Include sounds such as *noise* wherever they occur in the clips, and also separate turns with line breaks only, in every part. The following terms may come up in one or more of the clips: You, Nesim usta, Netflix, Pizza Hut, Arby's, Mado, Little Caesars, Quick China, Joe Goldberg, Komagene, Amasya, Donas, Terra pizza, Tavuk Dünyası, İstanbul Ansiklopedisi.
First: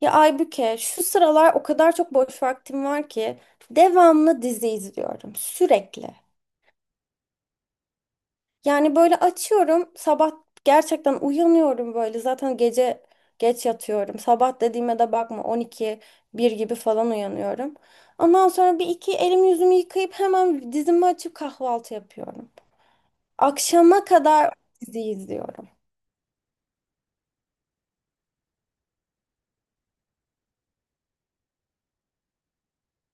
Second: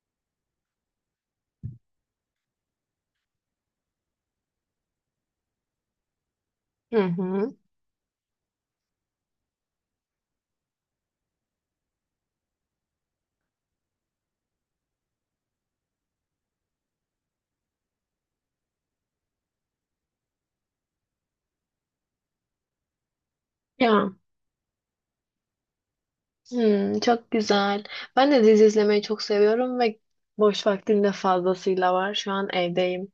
Ya Aybüke, şu sıralar o kadar çok boş vaktim var ki devamlı dizi izliyorum sürekli.
Hı hı.
Yani böyle açıyorum sabah gerçekten uyanıyorum böyle zaten gece geç yatıyorum. Sabah dediğime de bakma 12 bir gibi falan uyanıyorum. Ondan sonra bir iki elimi yüzümü yıkayıp hemen dizimi açıp kahvaltı yapıyorum. Akşama
Ya,
kadar dizi izliyorum.
çok güzel. Ben de dizi izlemeyi çok seviyorum ve boş vaktim de fazlasıyla var. Şu an evdeyim.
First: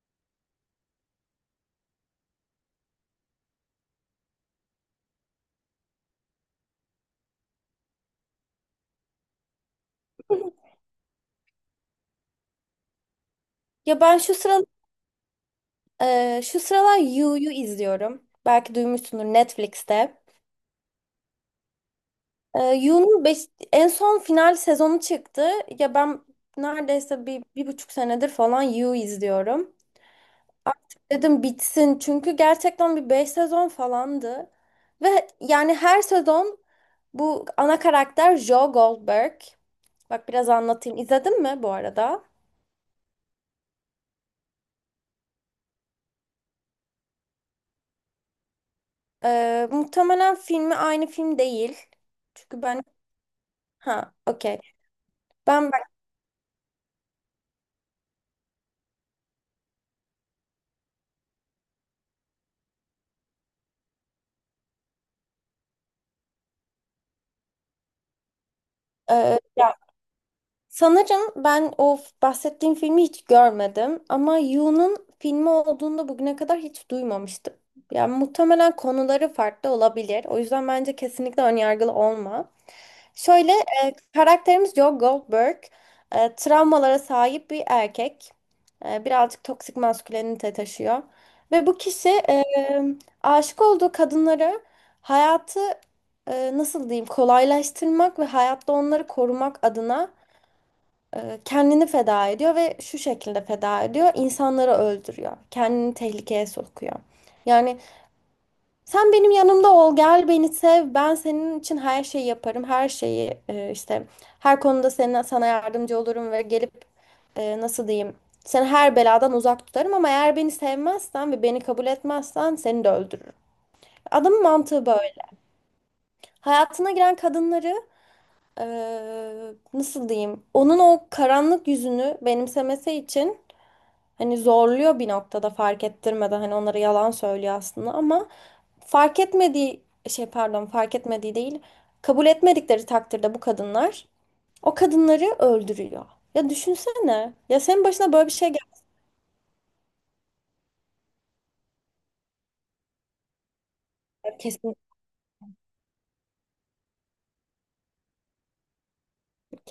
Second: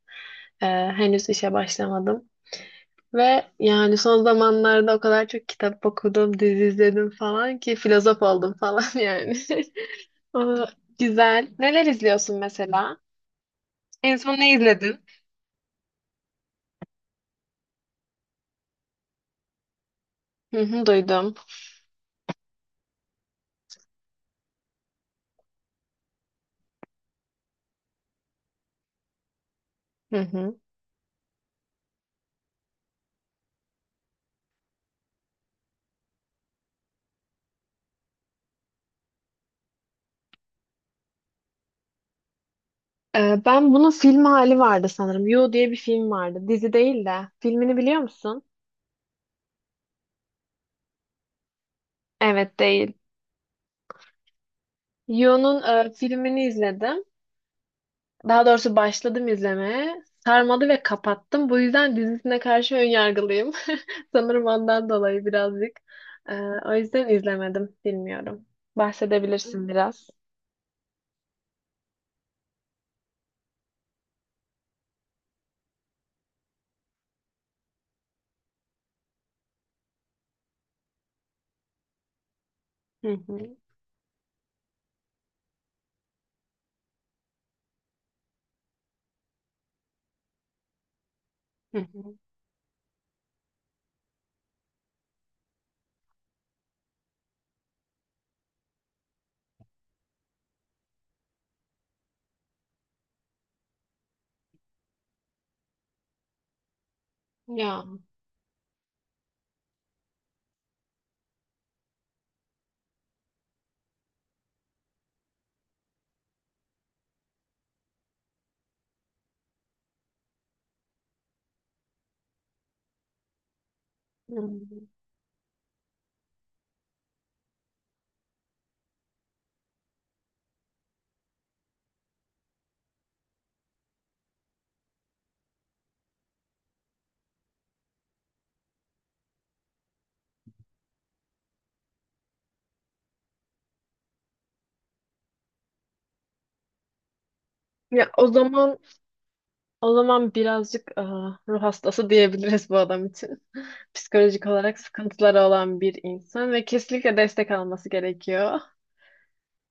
Ee, Henüz işe başlamadım. Ve yani son zamanlarda o kadar çok kitap okudum, dizi izledim falan ki filozof oldum falan *laughs* yani. *laughs* Aa,
*laughs*
güzel. Neler izliyorsun mesela?
Ya
En
ben şu
son ne
sıra
izledin?
e, Şu sıralar You'yu izliyorum. Belki duymuşsundur Netflix'te.
Hı hı, duydum.
You'nun en son final sezonu çıktı. Ya ben neredeyse bir, bir buçuk senedir falan You izliyorum.
Hı hı.
Artık dedim bitsin çünkü gerçekten bir beş sezon falandı. Ve yani her sezon bu ana karakter Joe Goldberg. Bak biraz anlatayım. İzledin mi bu arada?
Ben bunun film hali vardı sanırım. You diye bir film vardı. Dizi değil de. Filmini biliyor musun?
Muhtemelen filmi aynı film değil.
Evet
Çünkü ben...
değil.
Ha, okey.
Yo'nun
Ben
filmini izledim. Daha doğrusu başladım izlemeye. Sarmadı ve kapattım. Bu yüzden dizisine karşı önyargılıyım. *laughs* Sanırım ondan dolayı birazcık. E, O yüzden izlemedim. Bilmiyorum.
Ee,
Bahsedebilirsin biraz.
Sanırım ben o f- bahsettiğim filmi hiç görmedim ama Yu'nun filmi olduğunda bugüne kadar hiç duymamıştım. Yani muhtemelen konuları farklı olabilir. O yüzden bence kesinlikle önyargılı olma.
Hı
Şöyle
hı,
e, karakterimiz Joe Goldberg travmalara sahip bir erkek. Birazcık toksik maskülenite taşıyor. Ve
hı
bu kişi
hı.
aşık olduğu kadınları hayatı nasıl diyeyim kolaylaştırmak ve hayatta onları korumak adına kendini feda ediyor ve şu şekilde feda ediyor. İnsanları öldürüyor. Kendini tehlikeye sokuyor. Yani
Ya.
sen benim yanımda ol, gel beni sev. Ben senin için her şeyi yaparım. Her şeyi işte her konuda senin, sana yardımcı olurum ve gelip nasıl diyeyim? Seni her beladan uzak tutarım ama eğer beni sevmezsen ve beni kabul etmezsen seni de öldürürüm.
Hı.
Adamın mantığı böyle. Hayatına giren kadınları e, nasıl diyeyim? Onun o karanlık yüzünü benimsemesi için hani zorluyor, bir noktada fark ettirmeden hani onlara yalan söylüyor aslında ama fark etmediği şey, pardon, fark etmediği değil, kabul etmedikleri takdirde bu kadınlar o kadınları öldürüyor. Ya düşünsene ya, senin
Ya
başına
o
böyle bir şey geldi.
zaman o zaman birazcık ruh hastası diyebiliriz bu adam için. Psikolojik
kesin
olarak sıkıntıları olan bir insan ve kesinlikle destek alması gerekiyor.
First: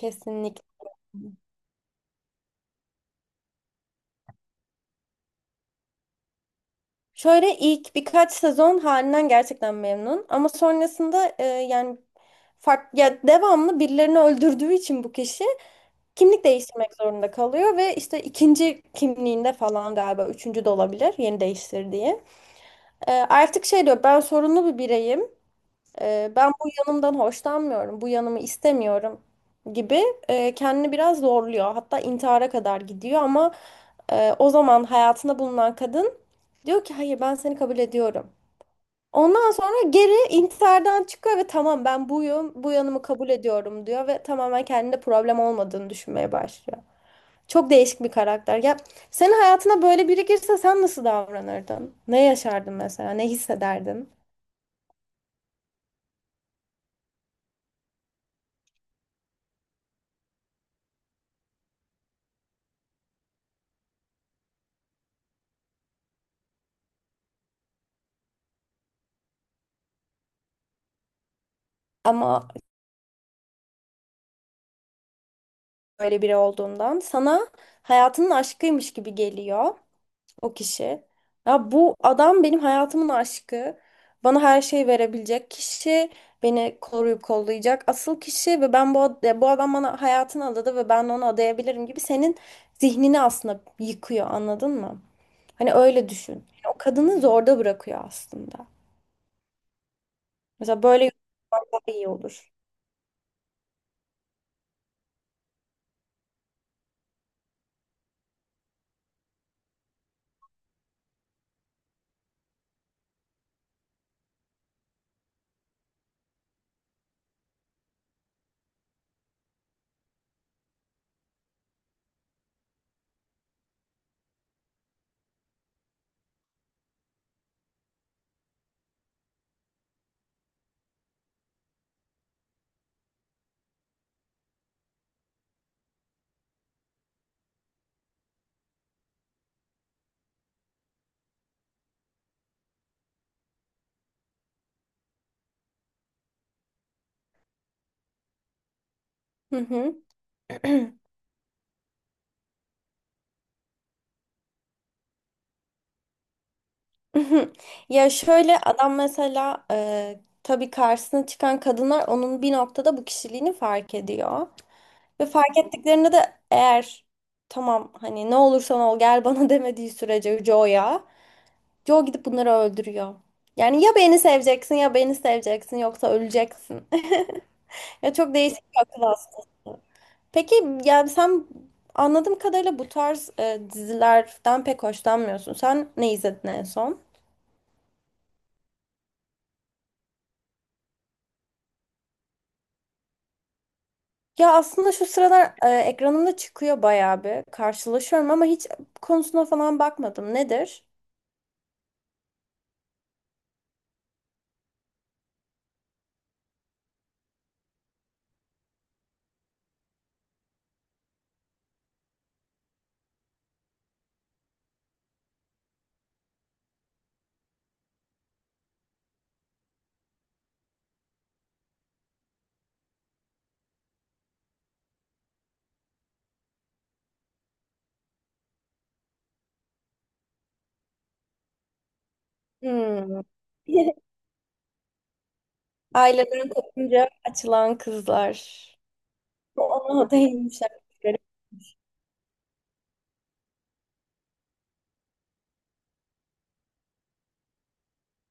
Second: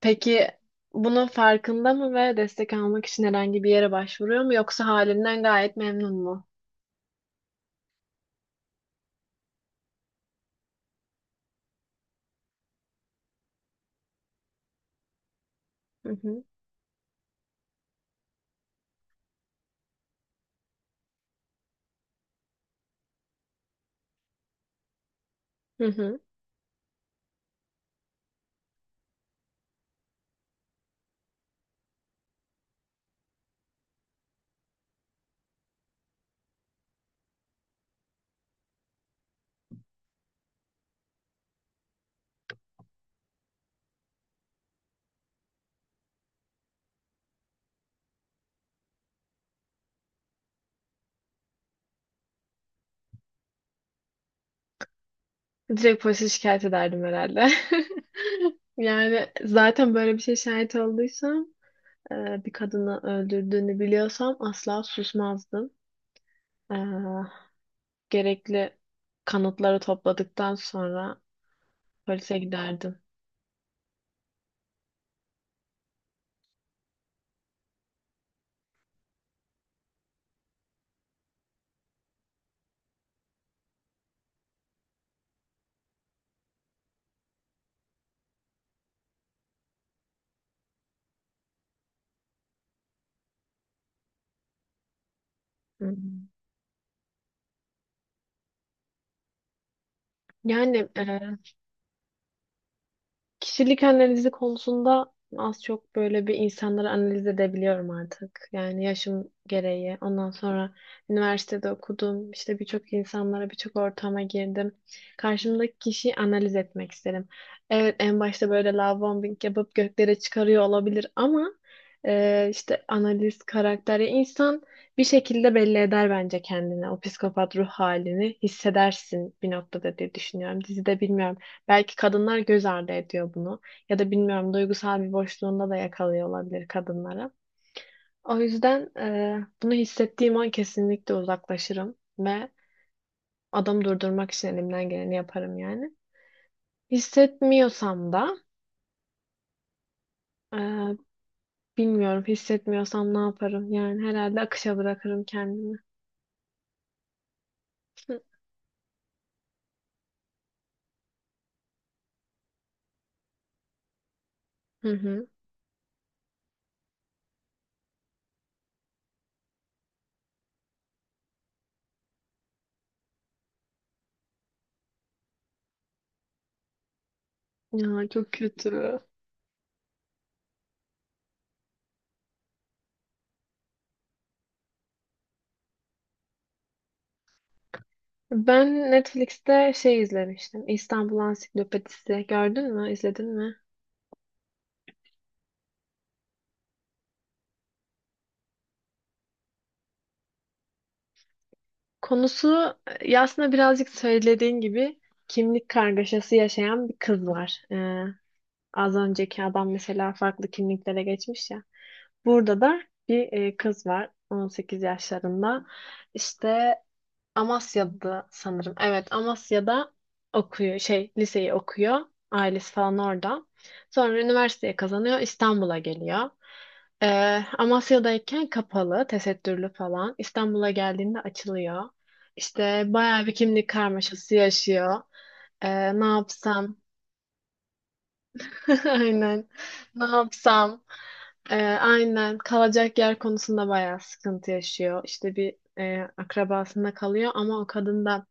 Peki bunun farkında mı ve destek almak için herhangi bir yere başvuruyor mu yoksa halinden gayet memnun mu?
Şöyle ilk birkaç sezon halinden gerçekten memnun ama sonrasında yani fark, ya devamlı birilerini öldürdüğü için bu kişi
Hı hı.
kimlik değiştirmek zorunda kalıyor ve işte ikinci kimliğinde falan, galiba üçüncü de olabilir yeni değiştirdiği. Artık şey diyor, ben sorunlu bir bireyim.
Hı hı.
Ben bu yanımdan hoşlanmıyorum. Bu yanımı istemiyorum gibi kendini biraz zorluyor. Hatta intihara kadar gidiyor ama o zaman hayatında bulunan kadın diyor ki hayır, ben seni kabul ediyorum. Ondan sonra geri intihardan çıkıyor ve tamam ben buyum, bu yanımı kabul ediyorum diyor ve tamamen kendinde problem olmadığını düşünmeye başlıyor. Çok değişik bir karakter. Ya senin hayatına böyle biri girse sen nasıl davranırdın? Ne yaşardın mesela? Ne hissederdin?
Direkt polise şikayet ederdim herhalde. *laughs* Yani zaten böyle bir şey şahit olduysam, bir kadını öldürdüğünü biliyorsam asla susmazdım. E, Gerekli kanıtları topladıktan sonra polise
Ama
giderdim.
böyle biri olduğundan sana hayatının aşkıymış gibi geliyor o kişi. Ya bu adam benim hayatımın aşkı. Bana her şeyi verebilecek kişi, beni koruyup kollayacak asıl kişi ve ben bu adam bana hayatını adadı ve ben de onu adayabilirim gibi senin zihnini aslında yıkıyor, anladın mı? Hani
Hı hı.
öyle düşün. Yani o kadını zorda bırakıyor aslında. Mesela
Yani,
böyle yorumlar daha iyi olur.
kişilik analizi konusunda az çok böyle bir insanları analiz edebiliyorum artık. Yani yaşım gereği. Ondan sonra üniversitede okudum. İşte birçok insanlara, birçok ortama girdim. Karşımdaki kişiyi analiz etmek isterim. Evet, en başta böyle love bombing yapıp göklere çıkarıyor olabilir ama işte analiz, karakter. Ya insan bir şekilde belli eder bence kendini. O psikopat ruh halini hissedersin bir noktada diye düşünüyorum. Dizide bilmiyorum. Belki kadınlar göz ardı ediyor bunu. Ya da bilmiyorum, duygusal bir boşluğunda da yakalıyor olabilir kadınları. O yüzden bunu hissettiğim an kesinlikle uzaklaşırım ve adamı durdurmak için elimden geleni yaparım yani. Hissetmiyorsam da
Hı hı. *clears throat*
e, bilmiyorum, hissetmiyorsam ne yaparım? Yani herhalde akışa bırakırım kendimi.
Ya
Hı
şöyle adam mesela, tabii karşısına çıkan kadınlar onun bir noktada bu kişiliğini fark ediyor.
hı. Hı.
Ve fark ettiklerinde de eğer tamam hani ne olursan ol gel bana *laughs* demediği sürece Joe gidip bunları öldürüyor. Yani ya beni seveceksin ya beni seveceksin yoksa öleceksin. *laughs*
Ya,
Ya
çok
çok değişik bir
kötü.
akıl hastası. Peki yani sen, anladığım kadarıyla bu tarz dizilerden pek hoşlanmıyorsun. Sen ne izledin en son?
Ben Netflix'te şey izlemiştim. İstanbul Ansiklopedisi. Gördün mü? İzledin mi?
Ya aslında şu sıralar ekranımda çıkıyor bayağı bir. Karşılaşıyorum ama hiç konusuna falan bakmadım. Nedir?
Konusu, aslında birazcık söylediğin gibi kimlik kargaşası yaşayan bir kız var. Az önceki adam mesela farklı kimliklere geçmiş ya. Burada da bir kız var, 18 yaşlarında. İşte Amasya'da sanırım. Evet, Amasya'da okuyor, şey liseyi okuyor. Ailesi falan orada. Sonra üniversiteye kazanıyor, İstanbul'a geliyor. Ee, Amasya'dayken kapalı, tesettürlü falan. İstanbul'a geldiğinde açılıyor. İşte
Hmm.
bayağı bir kimlik
*laughs*
karmaşası yaşıyor. Ne
Aileden
yapsam?
kopunca açılan kızlar.
*laughs* Aynen. Ne
O değilmiş
yapsam?
hakikaten.
Ee, aynen. Kalacak yer konusunda bayağı sıkıntı yaşıyor. İşte bir akrabasında kalıyor ama o kadın da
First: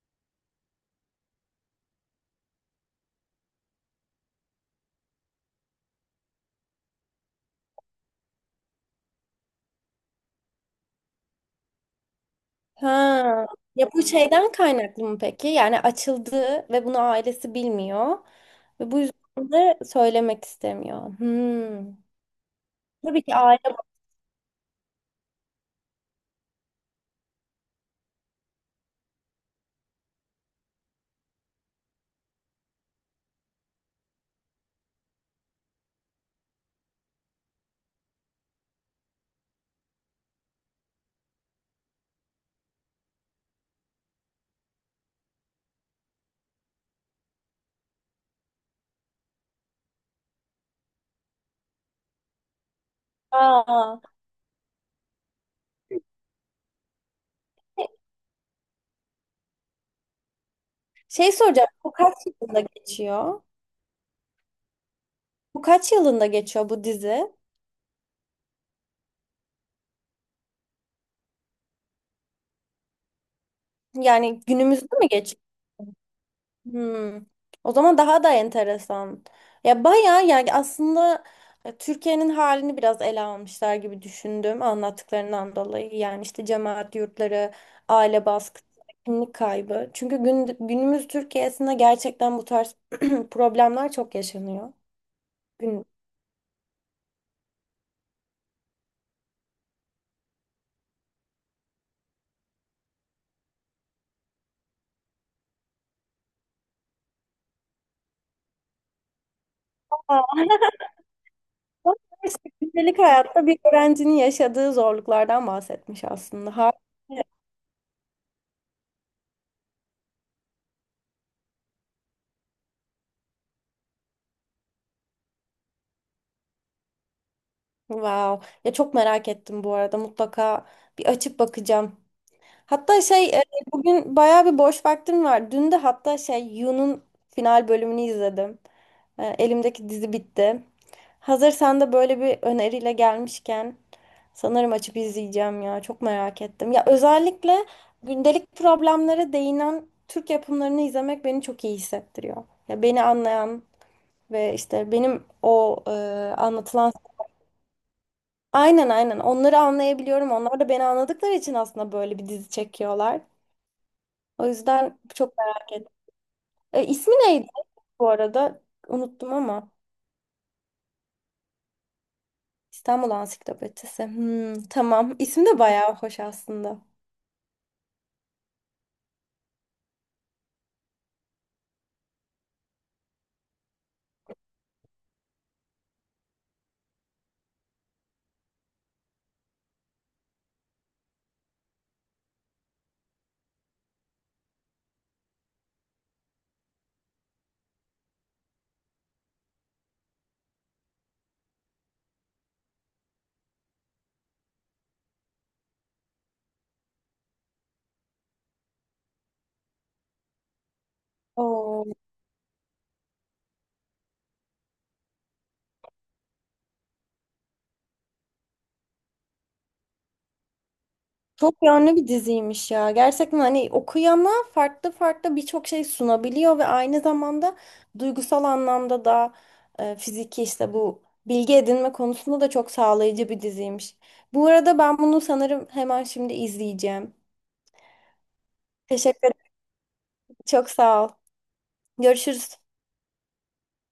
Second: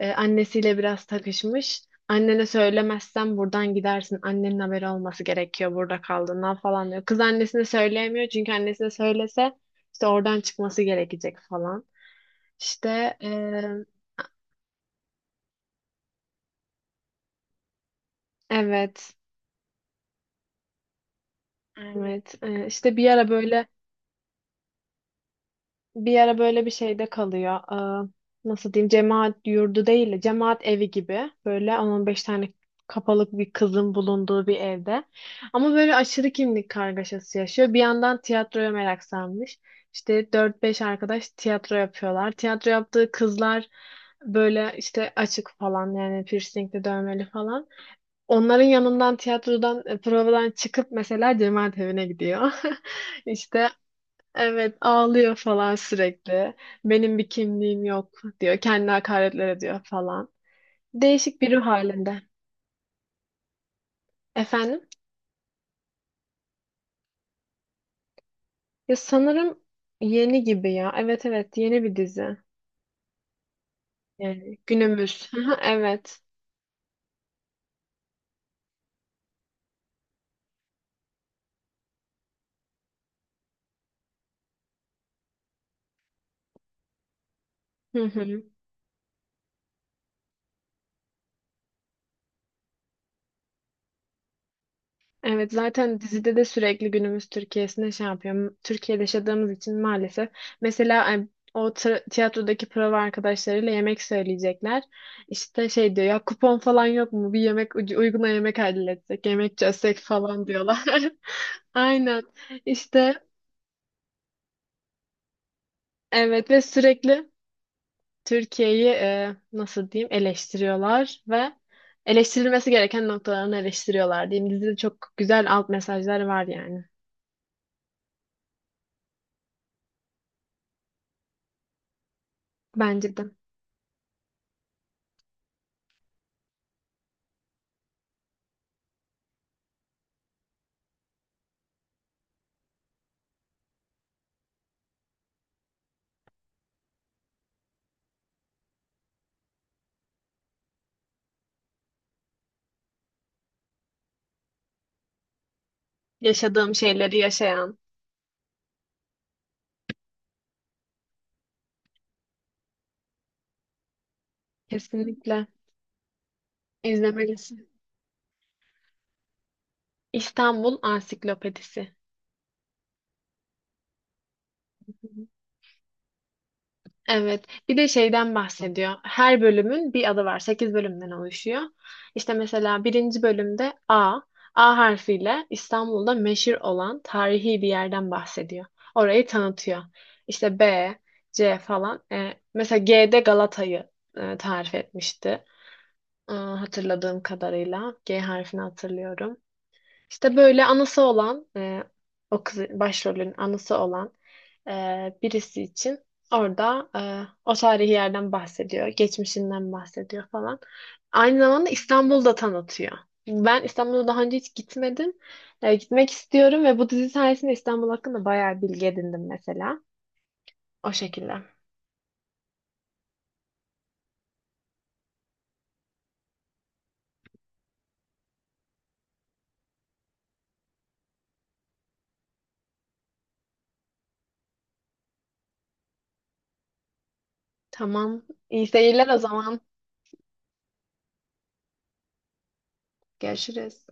annesiyle biraz takışmış. Annene söylemezsen buradan gidersin. Annenin haberi olması gerekiyor, burada kaldığından falan diyor. Kız annesine söyleyemiyor çünkü annesine söylese işte oradan çıkması gerekecek falan. İşte, e,
Ha. Ya bu şeyden kaynaklı mı peki? Yani açıldı ve bunu ailesi bilmiyor. Ve bu
evet,
yüzden de söylemek istemiyor. Hmm.
evet, işte bir
Tabii
ara
ki
böyle
aile.
bir ara böyle bir şeyde kalıyor. Ee, Nasıl diyeyim? Cemaat yurdu değil de cemaat evi gibi. Böyle 10-15 tane kapalık bir kızın bulunduğu bir evde. Ama böyle aşırı kimlik kargaşası yaşıyor. Bir yandan tiyatroya merak sarmış. İşte dört beş arkadaş tiyatro yapıyorlar. Tiyatro yaptığı kızlar böyle işte açık falan, yani piercingli, dövmeli falan. Onların yanından, tiyatrodan provadan çıkıp mesela cemaat evine gidiyor. *laughs* İşte,
Aa.
evet, ağlıyor falan sürekli. Benim bir kimliğim yok diyor. Kendi hakaretler ediyor falan.
Şey
Değişik bir ruh
soracağım. Bu kaç
halinde.
yılında geçiyor?
Efendim?
Bu kaç yılında geçiyor bu dizi?
Ya sanırım yeni gibi ya. Evet, evet, yeni bir dizi.
Yani
Yani
günümüzde mi
günümüz. *laughs*
geçiyor?
Hı, evet.
Hmm. O zaman daha da enteresan. Ya bayağı yani aslında, Türkiye'nin halini biraz ele almışlar gibi düşündüm anlattıklarından dolayı. Yani işte cemaat yurtları,
*laughs* Hı
aile
hı.
baskısı, kimlik kaybı. Çünkü gün, günümüz Türkiye'sinde gerçekten bu tarz *clears throat* problemler çok yaşanıyor.
Evet,
Gün...
zaten dizide de sürekli günümüz Türkiye'sine şey yapıyor. Türkiye'de yaşadığımız için maalesef. Mesela o tiyatrodaki prova arkadaşlarıyla yemek söyleyecekler. İşte şey diyor ya, kupon falan yok mu? Bir yemek uyguna yemek halletsek, yemek çözsek falan
Aa,
diyorlar. *laughs* Aynen.
*laughs* gündelik
İşte,
hayatta bir öğrencinin yaşadığı zorluklardan bahsetmiş
evet,
aslında.
ve
Harika.
sürekli Türkiye'yi nasıl diyeyim eleştiriyorlar ve eleştirilmesi gereken noktalarını eleştiriyorlar diyeyim. Dizide çok güzel alt mesajlar var yani.
Wow. Ya çok merak ettim bu arada. Mutlaka bir açıp bakacağım. Hatta
Bence
şey
de.
bugün bayağı bir boş vaktim var. Dün de hatta şey Yu'nun final bölümünü izledim. Elimdeki dizi bitti. Hazır sen de böyle bir öneriyle gelmişken sanırım açıp izleyeceğim ya. Çok merak ettim. Ya özellikle gündelik problemlere değinen Türk yapımlarını izlemek beni çok iyi hissettiriyor. Ya beni anlayan ve işte benim o
Yaşadığım
anlatılan
şeyleri yaşayan.
aynen aynen. Onları anlayabiliyorum. Onlar da beni anladıkları için aslında böyle bir dizi çekiyorlar. O yüzden çok
Kesinlikle
merak ettim. İsmi neydi
izlemelisin.
bu arada? Unuttum ama.
İstanbul Ansiklopedisi.
İstanbul Ansiklopedisi. Hmm,
Hı
tamam.
hı.
İsmi de bayağı hoş aslında.
Evet. Bir de şeyden bahsediyor. Her bölümün bir adı var. 8 bölümden oluşuyor. İşte mesela birinci bölümde A, A harfiyle İstanbul'da meşhur olan tarihi bir yerden bahsediyor. Orayı tanıtıyor. İşte B, C falan. Mesela G'de Galata'yı tarif etmişti. Hatırladığım kadarıyla. G harfini hatırlıyorum. İşte böyle anası olan o kız başrolün anası olan e, birisi için orada o tarihi yerden bahsediyor. Geçmişinden bahsediyor falan. Aynı zamanda
Oo.
İstanbul'da tanıtıyor. Ben İstanbul'a daha önce hiç gitmedim. Gitmek istiyorum ve bu dizi sayesinde İstanbul hakkında bayağı bilgi edindim mesela. O şekilde.
Çok yönlü bir diziymiş ya. Gerçekten hani okuyana farklı farklı birçok şey sunabiliyor ve aynı zamanda duygusal anlamda da, fiziki işte bu bilgi edinme konusunda da çok sağlayıcı bir diziymiş. Bu arada ben bunu sanırım hemen şimdi izleyeceğim.
Tamam. İyi seyirler o
Teşekkür ederim.
zaman.
Çok sağ ol. Görüşürüz.
Görüşürüz.